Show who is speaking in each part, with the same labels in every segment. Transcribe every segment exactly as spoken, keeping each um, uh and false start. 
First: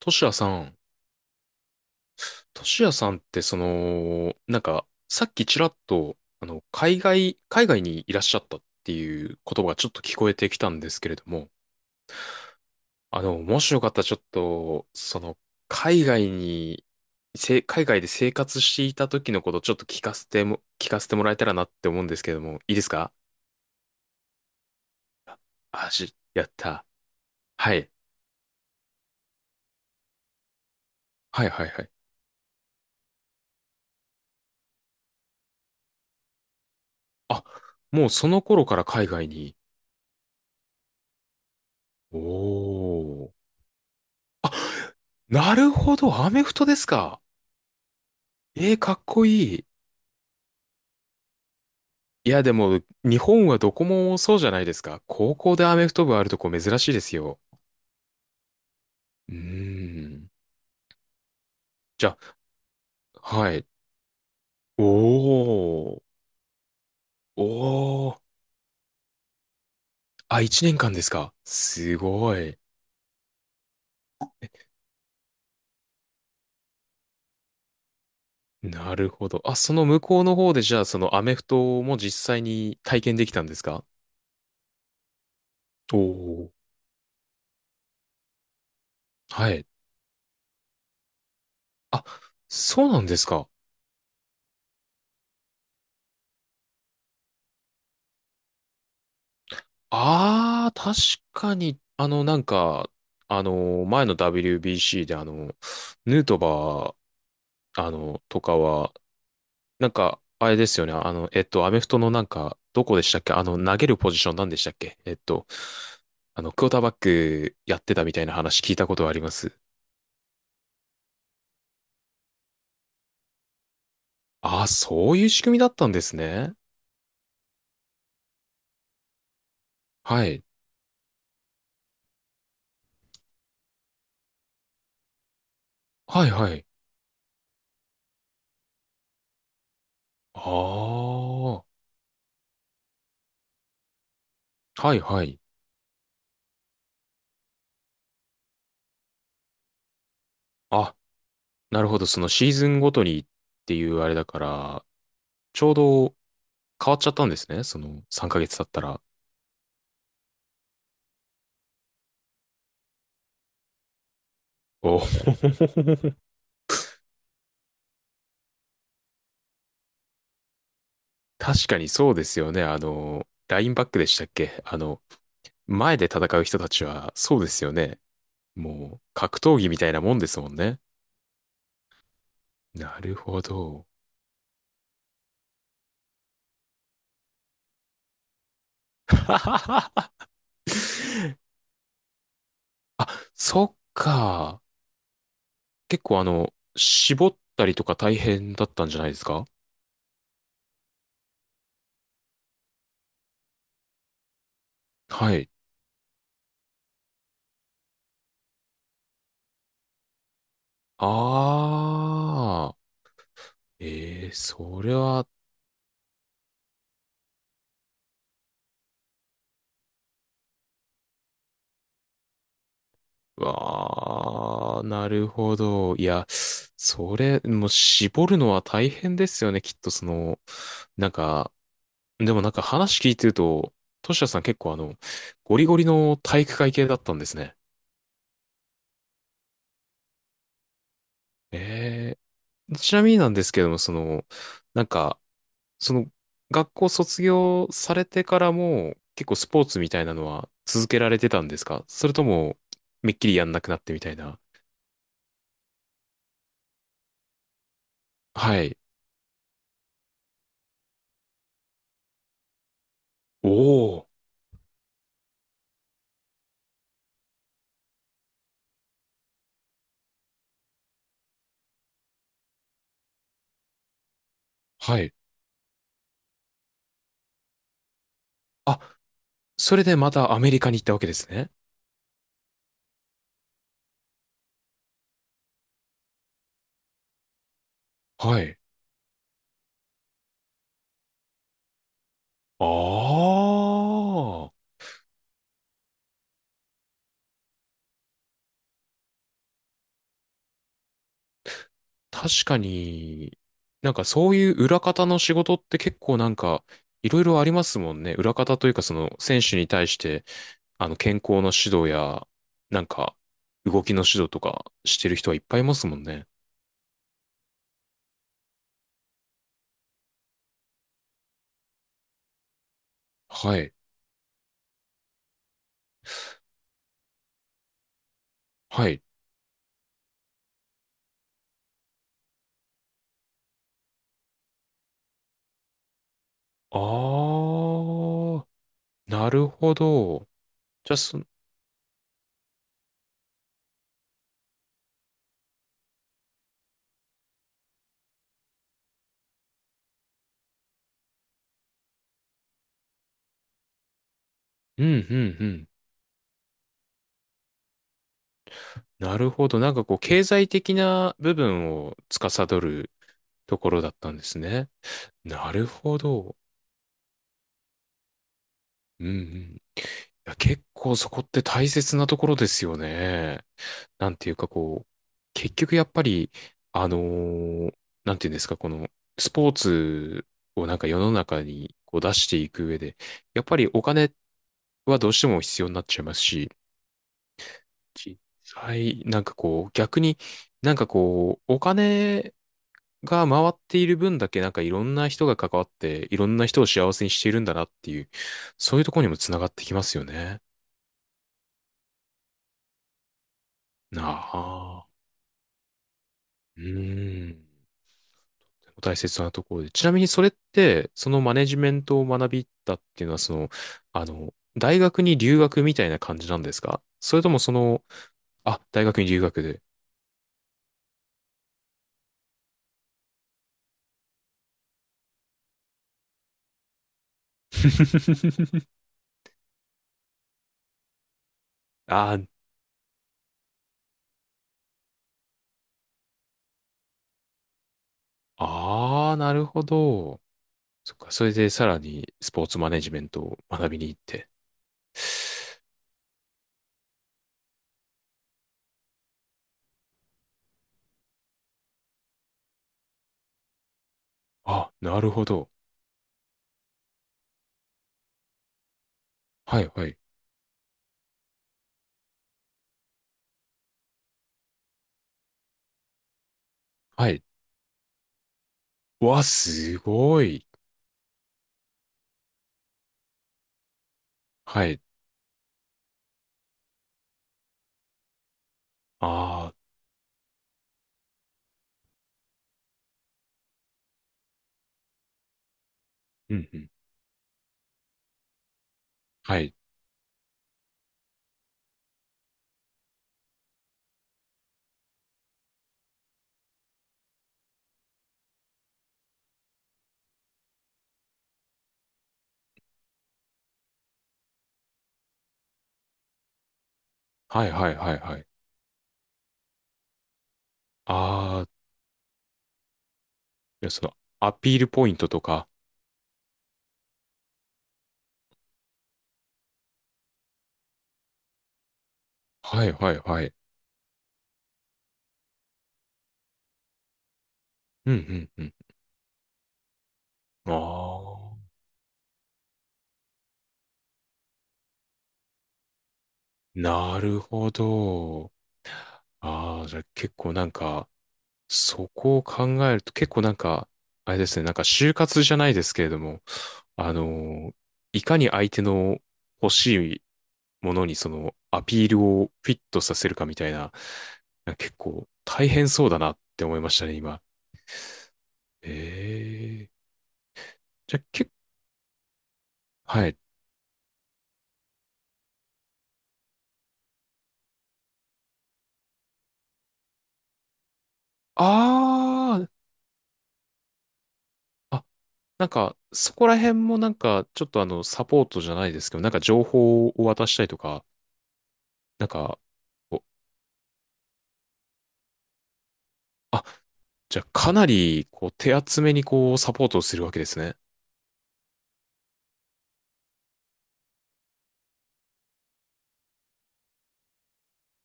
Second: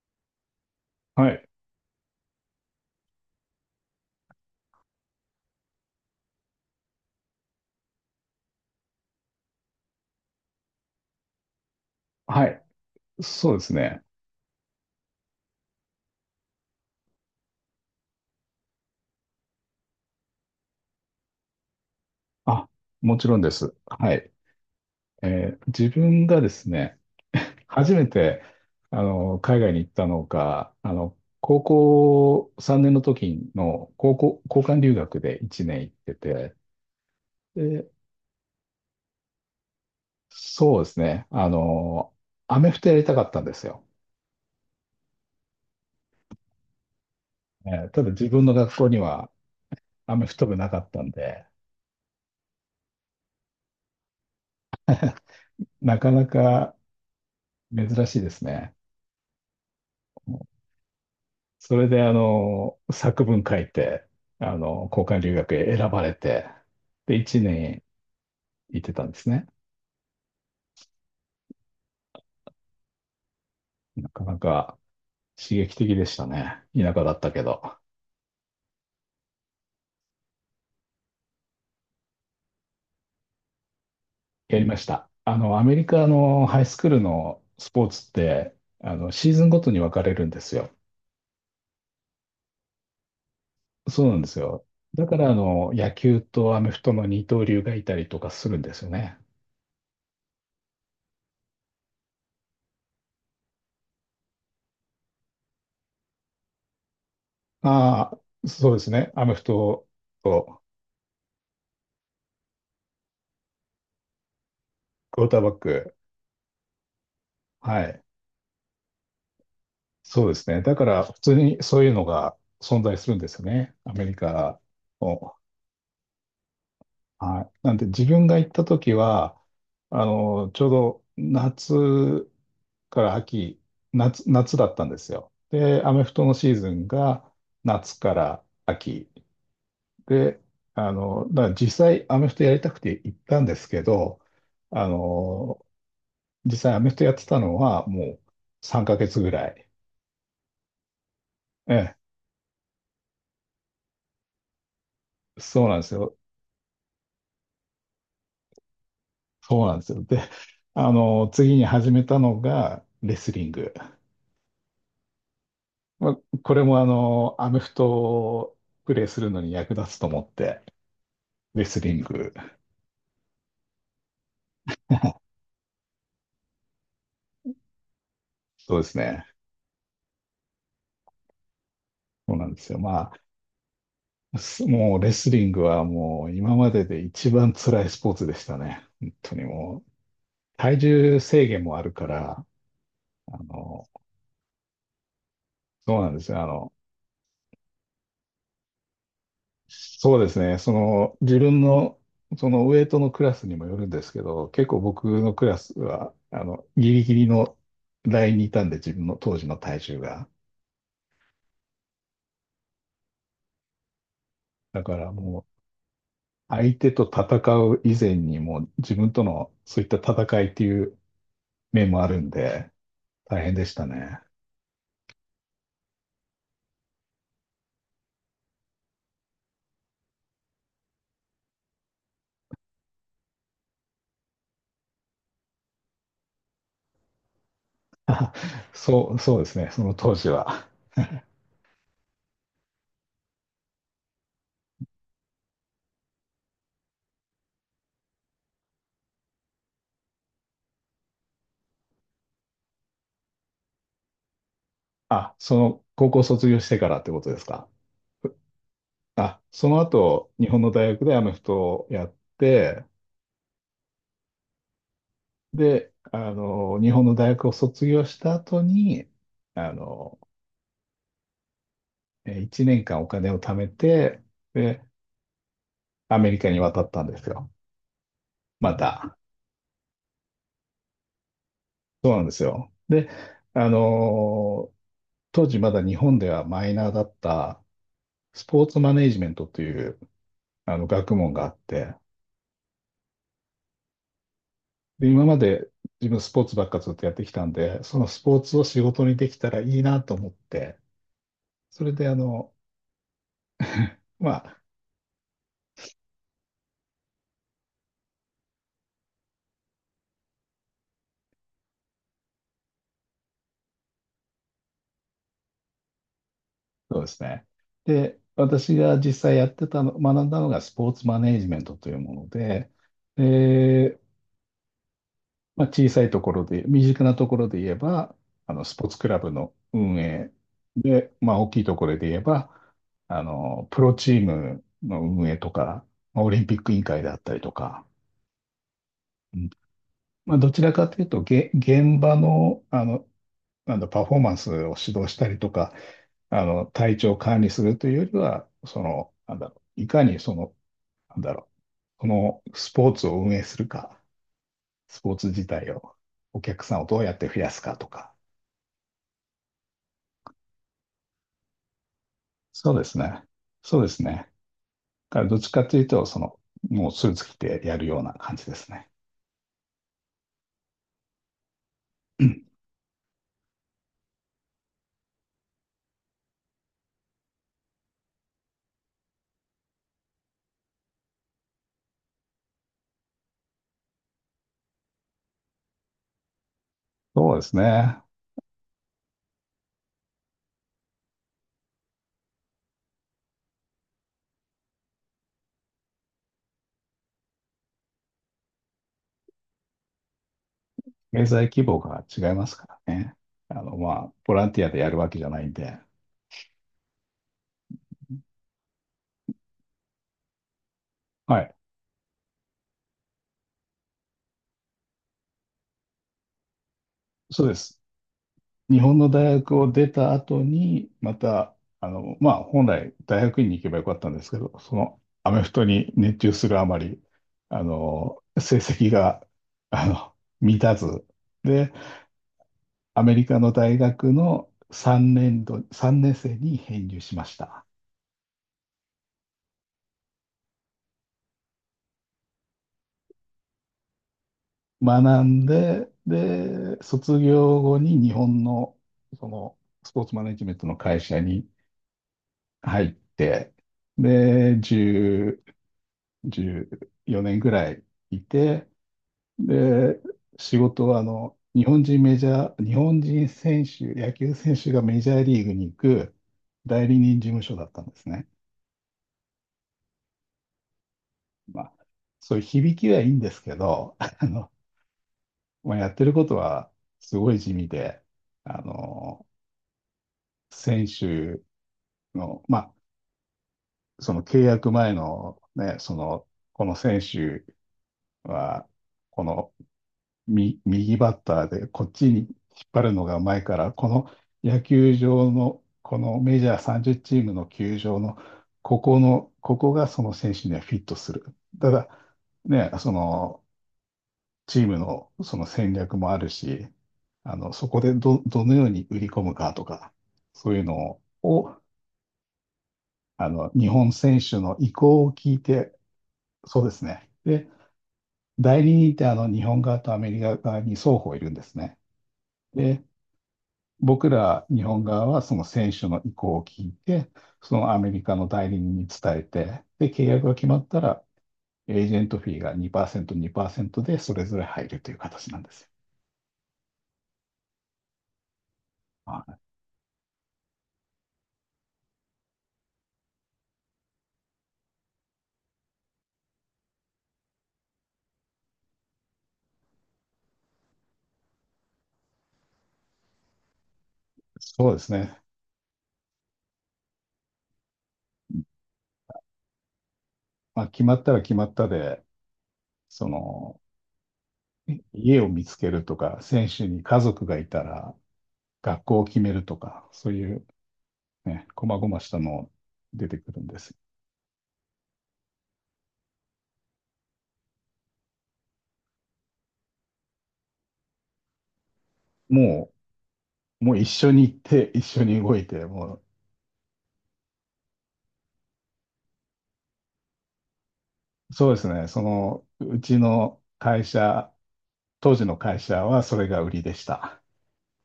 Speaker 1: トシヤさん、
Speaker 2: はい。
Speaker 1: トシヤさんってその、なんか、さっきちらっと、あの、海外、海外にいらっしゃったっていう言葉がちょっと聞こえてきたんですけれども、
Speaker 2: はい。
Speaker 1: あの、
Speaker 2: そう
Speaker 1: も
Speaker 2: で
Speaker 1: し
Speaker 2: す
Speaker 1: よかった
Speaker 2: ね。
Speaker 1: らちょっと、その、海外に、せ、海外で生活していた時のことをちょっと聞かせても、聞かせてもらえたらなって思うんですけれども、
Speaker 2: あ、
Speaker 1: いいですか？
Speaker 2: もちろんです。はい。えー自
Speaker 1: あ、し、
Speaker 2: 分が
Speaker 1: や
Speaker 2: で
Speaker 1: っ
Speaker 2: す
Speaker 1: た。
Speaker 2: ね、
Speaker 1: はい。
Speaker 2: 初めて、あの、海外に行ったのが、あの、
Speaker 1: はい
Speaker 2: 高
Speaker 1: はいはい。
Speaker 2: 校さんねんの時の高校、交換留学でいちねん行ってて、
Speaker 1: あ、
Speaker 2: で、
Speaker 1: もうその頃から海外に。
Speaker 2: そうですね。あの、
Speaker 1: お
Speaker 2: アメフトやりたかっ
Speaker 1: ー。
Speaker 2: たんですよ。
Speaker 1: あ、なるほど、アメフトですか。
Speaker 2: えーただ自分の学
Speaker 1: えー、
Speaker 2: 校
Speaker 1: か
Speaker 2: に
Speaker 1: っこ
Speaker 2: は
Speaker 1: いい。
Speaker 2: アメフト部なかったんで、
Speaker 1: いや、でも、日本はどこもそうじゃないですか。高校でアメフ
Speaker 2: な
Speaker 1: ト
Speaker 2: か
Speaker 1: 部あ
Speaker 2: な
Speaker 1: るとこ
Speaker 2: か
Speaker 1: 珍しいですよ。
Speaker 2: 珍しいですね。
Speaker 1: うーん。
Speaker 2: それで、
Speaker 1: じ
Speaker 2: あ
Speaker 1: ゃ
Speaker 2: の、
Speaker 1: あ、
Speaker 2: 作文
Speaker 1: は
Speaker 2: 書
Speaker 1: い。
Speaker 2: いて、あ
Speaker 1: お
Speaker 2: の、交換留学へ選ば
Speaker 1: ー、
Speaker 2: れて、で、1
Speaker 1: おー。
Speaker 2: 年行ってたんですね。
Speaker 1: あ、一年間ですか。すごい。
Speaker 2: なかなか刺激的でしたね。田舎だったけど、
Speaker 1: なるほど。あ、その向こうの方で、じゃあ、そのアメフトも実際に体験できたんですか？
Speaker 2: やりました。あの、アメリ
Speaker 1: お
Speaker 2: カの
Speaker 1: ー。
Speaker 2: ハイスクールのスポーツって、あの、シーズン
Speaker 1: は
Speaker 2: ご
Speaker 1: い。
Speaker 2: とに分かれるんですよ。
Speaker 1: あ、そうなんですか。
Speaker 2: そうなんですよ。だから、あの、野球とアメフトの二刀流がいたりとかするんですよね。
Speaker 1: ああ、確かに、あの、なんか、あの、前の ダブリュービーシー で、あの、ヌートバー、あ
Speaker 2: あ
Speaker 1: の、と
Speaker 2: あ、
Speaker 1: か
Speaker 2: そうです
Speaker 1: は、
Speaker 2: ね。アメフト
Speaker 1: なんか、あれ
Speaker 2: と、
Speaker 1: ですよね、あの、えっと、アメフトのなんか、どこでしたっけ？あの、投げるポジションなんでしたっけ？えっ
Speaker 2: クォーター
Speaker 1: と、
Speaker 2: バック。
Speaker 1: あの、クォーターバックや
Speaker 2: は
Speaker 1: って
Speaker 2: い。
Speaker 1: たみたいな話聞いたことがあります。
Speaker 2: そうですね。だから、普通にそういうのが存在するんですよね。アメリカ
Speaker 1: ああ、そういう
Speaker 2: の。
Speaker 1: 仕組みだったんですね。
Speaker 2: はい。なんで、自分が行った時は、あ
Speaker 1: はい。
Speaker 2: の、ちょうど夏から秋、夏、夏だったんですよ。で、アメフト
Speaker 1: はい
Speaker 2: の
Speaker 1: は
Speaker 2: シー
Speaker 1: い。
Speaker 2: ズンが夏から秋。で、
Speaker 1: ああ、
Speaker 2: あの、だから
Speaker 1: は
Speaker 2: 実際アメフトやりたくて行ったんですけど、あ
Speaker 1: いはい。
Speaker 2: の、実際アメフトやってたのはもうさんかげつぐらい。
Speaker 1: あ、
Speaker 2: え
Speaker 1: なる
Speaker 2: え、
Speaker 1: ほど、そのシーズンごとにっていうあれだから、ち
Speaker 2: そう
Speaker 1: ょう
Speaker 2: なんです
Speaker 1: ど
Speaker 2: よ。
Speaker 1: 変わっちゃったんですね、そのさんかげつ経ったら。
Speaker 2: そうなんですよ。で、あの、次に始めたのがレスリング。
Speaker 1: お
Speaker 2: ま
Speaker 1: ー。
Speaker 2: あ、これもあの、アメフトをプレイするのに役立つと思って、レ
Speaker 1: 確か
Speaker 2: ス
Speaker 1: に
Speaker 2: リン
Speaker 1: そうで
Speaker 2: グ。
Speaker 1: すよね、あの、ラインバックでしたっけ？あの、前で戦う人たちは、そうですよね。
Speaker 2: そうです
Speaker 1: もう、
Speaker 2: ね。
Speaker 1: 格闘技みたいなもんですもんね。
Speaker 2: そうなんですよ。
Speaker 1: な
Speaker 2: ま
Speaker 1: るほど。
Speaker 2: あ、すもうレスリングはもう今までで一番辛いスポーツでしたね。本 当にもう、体重制限もあるから、
Speaker 1: あ、
Speaker 2: あ
Speaker 1: そっ
Speaker 2: の、
Speaker 1: か。
Speaker 2: そう
Speaker 1: 結
Speaker 2: なんで
Speaker 1: 構あ
Speaker 2: すよ。あ
Speaker 1: の、
Speaker 2: の、
Speaker 1: 絞ったりとか大変だったんじゃないですか？
Speaker 2: そうですね。その、自分の、そのウエイトのクラスにもよるんですけど、結構僕
Speaker 1: は
Speaker 2: のク
Speaker 1: い。
Speaker 2: ラスは、あの、ギリギリのラインにいたんで、自分の当時の体重が。
Speaker 1: ああ。ええ、そ
Speaker 2: だ
Speaker 1: れ
Speaker 2: から
Speaker 1: は、
Speaker 2: もう、相手と戦う以前にもう、自分とのそういった戦いっていう面もあるんで、大変でしたね。
Speaker 1: わあ、なるほど。いや、それ、もう絞るのは大変ですよね、きっとその、なんか、でもなんか話聞いてると、トシヤさん結構あの、ゴリゴリの体育会系だったんですね。
Speaker 2: あそう、そうですね。その当時は。
Speaker 1: ええ、ちなみになんですけども、その、なんか、その、学校卒業されてからも、結構スポーツみたいなのは続けられてたんですか？それとも、めっきりやんなくなってみたいな。
Speaker 2: あ、その、高校卒業してからってことですか？
Speaker 1: はい。
Speaker 2: あ、その後、日本の大学でアメフトをやって、
Speaker 1: おお。
Speaker 2: で、あの、日本の大学を卒業した後に、あの、えーいちねんかんお金を貯めて、で、
Speaker 1: はい。
Speaker 2: アメリカに渡ったんですよ。ま
Speaker 1: あ、
Speaker 2: た。
Speaker 1: それでまたアメリカに行ったわけですね。
Speaker 2: そうなんですよ。で、あの、当時まだ日本ではマイナーだった
Speaker 1: は
Speaker 2: ス
Speaker 1: い。
Speaker 2: ポーツマネージメントというあの学問があって、
Speaker 1: ああ、
Speaker 2: で、今まで自分スポーツばっかずっとやってきたんで、そのスポーツを仕事にできたらいいなと思って、それであ
Speaker 1: 確
Speaker 2: の、
Speaker 1: かに、なんか
Speaker 2: ま
Speaker 1: そういう
Speaker 2: あ、
Speaker 1: 裏方の仕事って結構なんかいろいろありますもんね。裏方というかその選手に対して、あの健康の指導や、なんか動きの指導とかしてる人はいっぱいいますもんね。
Speaker 2: そうですね。で、私が実際やってたの、学んだのがスポーツマネージメントというもので、
Speaker 1: はい。
Speaker 2: で、まあ、小さいところで、身近なところで言えば、あの、スポー
Speaker 1: は
Speaker 2: ツ
Speaker 1: い。
Speaker 2: クラブの運営で、まあ、大きいところで言えば、あの、プロチームの運営とか、まあオリンピック委員会であったりとか、
Speaker 1: ああ、な
Speaker 2: う
Speaker 1: る
Speaker 2: ん、
Speaker 1: ほど。
Speaker 2: まあ、どちらか
Speaker 1: じゃあ、
Speaker 2: という
Speaker 1: そ、う
Speaker 2: と、
Speaker 1: ん、
Speaker 2: げ、現場の、あの、なんだ、パフォーマンスを指導したりとか、あの、体調を管理するというよりは、その、なんだろう、いかにその、なんだろう、このスポーツを運営するか、
Speaker 1: うん、う
Speaker 2: スポーツ自
Speaker 1: ん。
Speaker 2: 体を、お客さんをどうやって増やすかとか。
Speaker 1: なるほど。なんかこう、経済的な部分を司
Speaker 2: そうで
Speaker 1: る
Speaker 2: すね。
Speaker 1: とこ
Speaker 2: そ
Speaker 1: ろ
Speaker 2: うで
Speaker 1: だっ
Speaker 2: す
Speaker 1: たんで
Speaker 2: ね。
Speaker 1: すね。
Speaker 2: だからどっち
Speaker 1: な
Speaker 2: か
Speaker 1: る
Speaker 2: という
Speaker 1: ほ
Speaker 2: と、そ
Speaker 1: ど。
Speaker 2: の、もうスーツ着てやるような感じですね。
Speaker 1: うんうん。いや、結構そこって大切なところですよね。なんていうかこう、結局やっぱり、あのーなんていうんですか、このスポーツをなんか世の中にこう出していく上で、やっぱりお金はどうしても必要になっちゃいますし、
Speaker 2: そうですね。
Speaker 1: 実際、なんかこう、逆になんかこう、お金が回っている分だけなんかいろんな人が関わっていろんな人を幸せにしているんだなっていう、そういうところにもつながってきますよね。
Speaker 2: 経済規模が違いますからね。あの、ま
Speaker 1: な
Speaker 2: あ、ボランティアで
Speaker 1: あ、
Speaker 2: やるわけじゃないんで。
Speaker 1: うーん。とても大切なところで。ちなみにそれって、そのマ
Speaker 2: は
Speaker 1: ネ
Speaker 2: い。
Speaker 1: ジメントを学びたっていうのは、その、あの、大学に留学みたいな感じなんですか？それとも
Speaker 2: そう
Speaker 1: そ
Speaker 2: です。
Speaker 1: の、あ、
Speaker 2: 日
Speaker 1: 大
Speaker 2: 本
Speaker 1: 学に
Speaker 2: の
Speaker 1: 留
Speaker 2: 大
Speaker 1: 学
Speaker 2: 学
Speaker 1: で。
Speaker 2: を出た後に、また、あの、まあ、本来大学院に行けばよかったんですけど、そのアメフトに熱中するあまり、あの、成 績が、あの、満たず、で、
Speaker 1: あー、
Speaker 2: アメリカの大学のさんねん度、さんねん生に編入しました。
Speaker 1: あー、なるほど。そっか、それでさらにスポーツマネジメントを学びに行って。
Speaker 2: 学んで、で、卒業後に日本の、その、スポーツマネジメントの会社に入って、で、
Speaker 1: あ、
Speaker 2: じ
Speaker 1: なるほ
Speaker 2: ゅ
Speaker 1: ど。
Speaker 2: うじゅうよねんぐらいいて、
Speaker 1: はいはい。
Speaker 2: で、仕事はあの、日本人メジャー、日本人選手、野球選手がメジャーリーグに行く代理
Speaker 1: は
Speaker 2: 人
Speaker 1: い。
Speaker 2: 事務所だったんですね。
Speaker 1: わ、すごい。
Speaker 2: まあ、そういう響きはいいんですけど、あの、
Speaker 1: はい。
Speaker 2: まあ、やってることはすごい地味で、あの、
Speaker 1: あ
Speaker 2: 選手の、まあ、その契約前のね、その、
Speaker 1: ー、うんう
Speaker 2: こ
Speaker 1: ん。
Speaker 2: の選手は
Speaker 1: はい。
Speaker 2: み右バッターでこっちに引っ張るのがうまいから、この野球場の、このメジャーさんじゅうチームの球場の、ここの、ここがその選手にはフィットする。ただ、ね、そのチームのその戦略もあるし、あ
Speaker 1: はい
Speaker 2: の、そ
Speaker 1: はい
Speaker 2: こで
Speaker 1: はいは
Speaker 2: ど、
Speaker 1: い。
Speaker 2: どのように売り込むかとか、そういうの
Speaker 1: あー、
Speaker 2: を、
Speaker 1: い
Speaker 2: あの、日
Speaker 1: やそ
Speaker 2: 本
Speaker 1: の、
Speaker 2: 選
Speaker 1: ア
Speaker 2: 手の
Speaker 1: ピール
Speaker 2: 意
Speaker 1: ポイン
Speaker 2: 向
Speaker 1: ト
Speaker 2: を
Speaker 1: と
Speaker 2: 聞い
Speaker 1: か。
Speaker 2: て、そうですね。で、代理人ってあの、日本側とアメリカ側に双方いるんですね。
Speaker 1: はい
Speaker 2: で
Speaker 1: はいはい。
Speaker 2: 僕ら日本側はその選手の意向を聞いて、そのアメ
Speaker 1: うんう
Speaker 2: リカの
Speaker 1: んう
Speaker 2: 代
Speaker 1: ん。
Speaker 2: 理人に伝えて、で、契約が決まったら、
Speaker 1: あ
Speaker 2: エージェントフィーがにパーセント、にパーセントでそれぞれ入るという形なんですよ。
Speaker 1: ー、なるほど。
Speaker 2: まあ、
Speaker 1: あー、じゃあ結構なんか、そこを考えると結構なんか、あれですね、なんか就活じゃないですけれども、あの、いかに相手の欲しいものにそのアピールをフィットさせるかみたいな、なんか
Speaker 2: そう
Speaker 1: 結
Speaker 2: です
Speaker 1: 構
Speaker 2: ね。
Speaker 1: 大変そうだなって思いましたね、今。ええ、
Speaker 2: まあ、決ま
Speaker 1: じゃ
Speaker 2: っ
Speaker 1: あ、
Speaker 2: たら
Speaker 1: け、
Speaker 2: 決まったで、
Speaker 1: は
Speaker 2: そ
Speaker 1: い。
Speaker 2: の、家を見つけるとか、選手に家族がいたら、学校を決めるとか、そういうね、
Speaker 1: あ
Speaker 2: 細々したの出てくるんです。
Speaker 1: あ、あ、なんか、そこら辺もなんか、ちょっとあの、サポートじゃないですけど、なんか情報を渡したりとか、なんか、
Speaker 2: も
Speaker 1: お、
Speaker 2: う、もう一緒に行って、一緒に動いて、も
Speaker 1: あ、じゃあ、かなり、こう、手厚めにこう、サポートをするわけですね。
Speaker 2: そうですね。その、うちの会社、当時の会社はそれが売りでした。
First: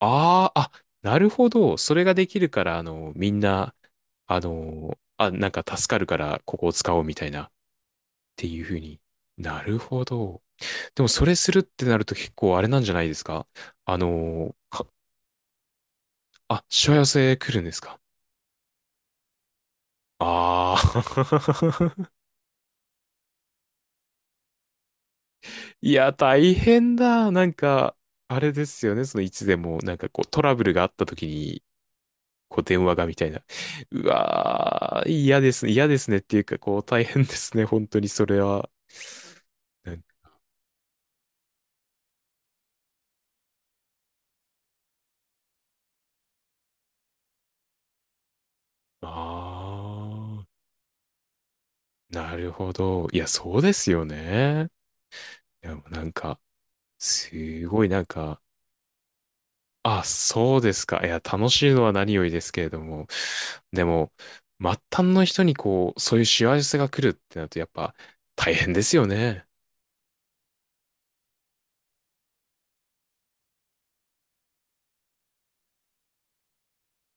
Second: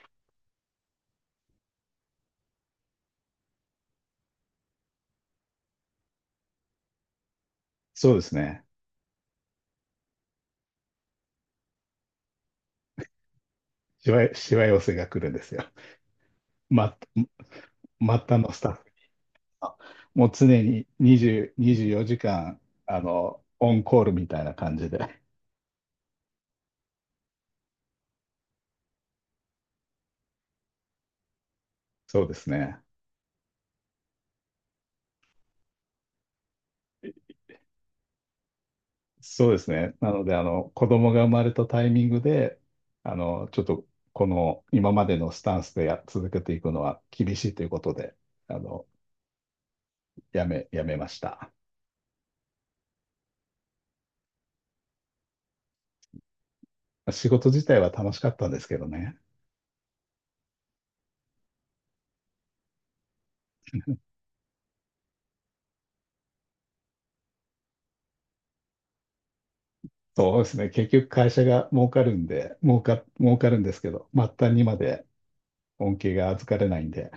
Speaker 1: ああ、あ、なるほど。それができるから、あの、みんな、あの、あ、なんか助かるから、ここを使おうみたいな、っ
Speaker 2: そうです
Speaker 1: ていう
Speaker 2: ね。
Speaker 1: ふうに。なるほど。でも、それするってなると結構あれなんじゃないですか？あ
Speaker 2: しわ、し
Speaker 1: の、
Speaker 2: わ寄せが来るんですよ。
Speaker 1: あ、し
Speaker 2: ま、
Speaker 1: わ寄せ来るんですか？
Speaker 2: 末端のスタッフが。もう常
Speaker 1: あ
Speaker 2: ににじゅう、24
Speaker 1: あ。
Speaker 2: 時間、あの、オンコールみたいな感じで。
Speaker 1: いや、大変だ。なんか、あれですよね。その、いつでも、なんかこう、トラブルがあった時に、
Speaker 2: そうです
Speaker 1: こう
Speaker 2: ね。
Speaker 1: 電話がみたいな。うわー、嫌ですね。嫌ですねっていうか、こう大変ですね。本当にそれは。
Speaker 2: そうです
Speaker 1: う
Speaker 2: ね。
Speaker 1: ん、
Speaker 2: なので、あの、子供が生まれたタイミングで、あの、ちょっと、この、今までのスタンスでや、続けていくのは厳しいということで、あの、
Speaker 1: あ
Speaker 2: や
Speaker 1: ー、
Speaker 2: め、やめました。
Speaker 1: なるほど。いや、そうですよね。いや、もうなんか、
Speaker 2: 仕事自
Speaker 1: す
Speaker 2: 体
Speaker 1: ごい
Speaker 2: は
Speaker 1: なん
Speaker 2: 楽しかっ
Speaker 1: か、
Speaker 2: たんですけどね。
Speaker 1: あ、そうですか。いや、楽しいのは何よりですけれども。でも、末端の人にこう、そういう幸せが来るってなると、やっぱ、大変ですよね。
Speaker 2: そうですね。結局会社が儲かるんで、儲か、儲かるんですけど、末端にまで恩恵が預かれないんで、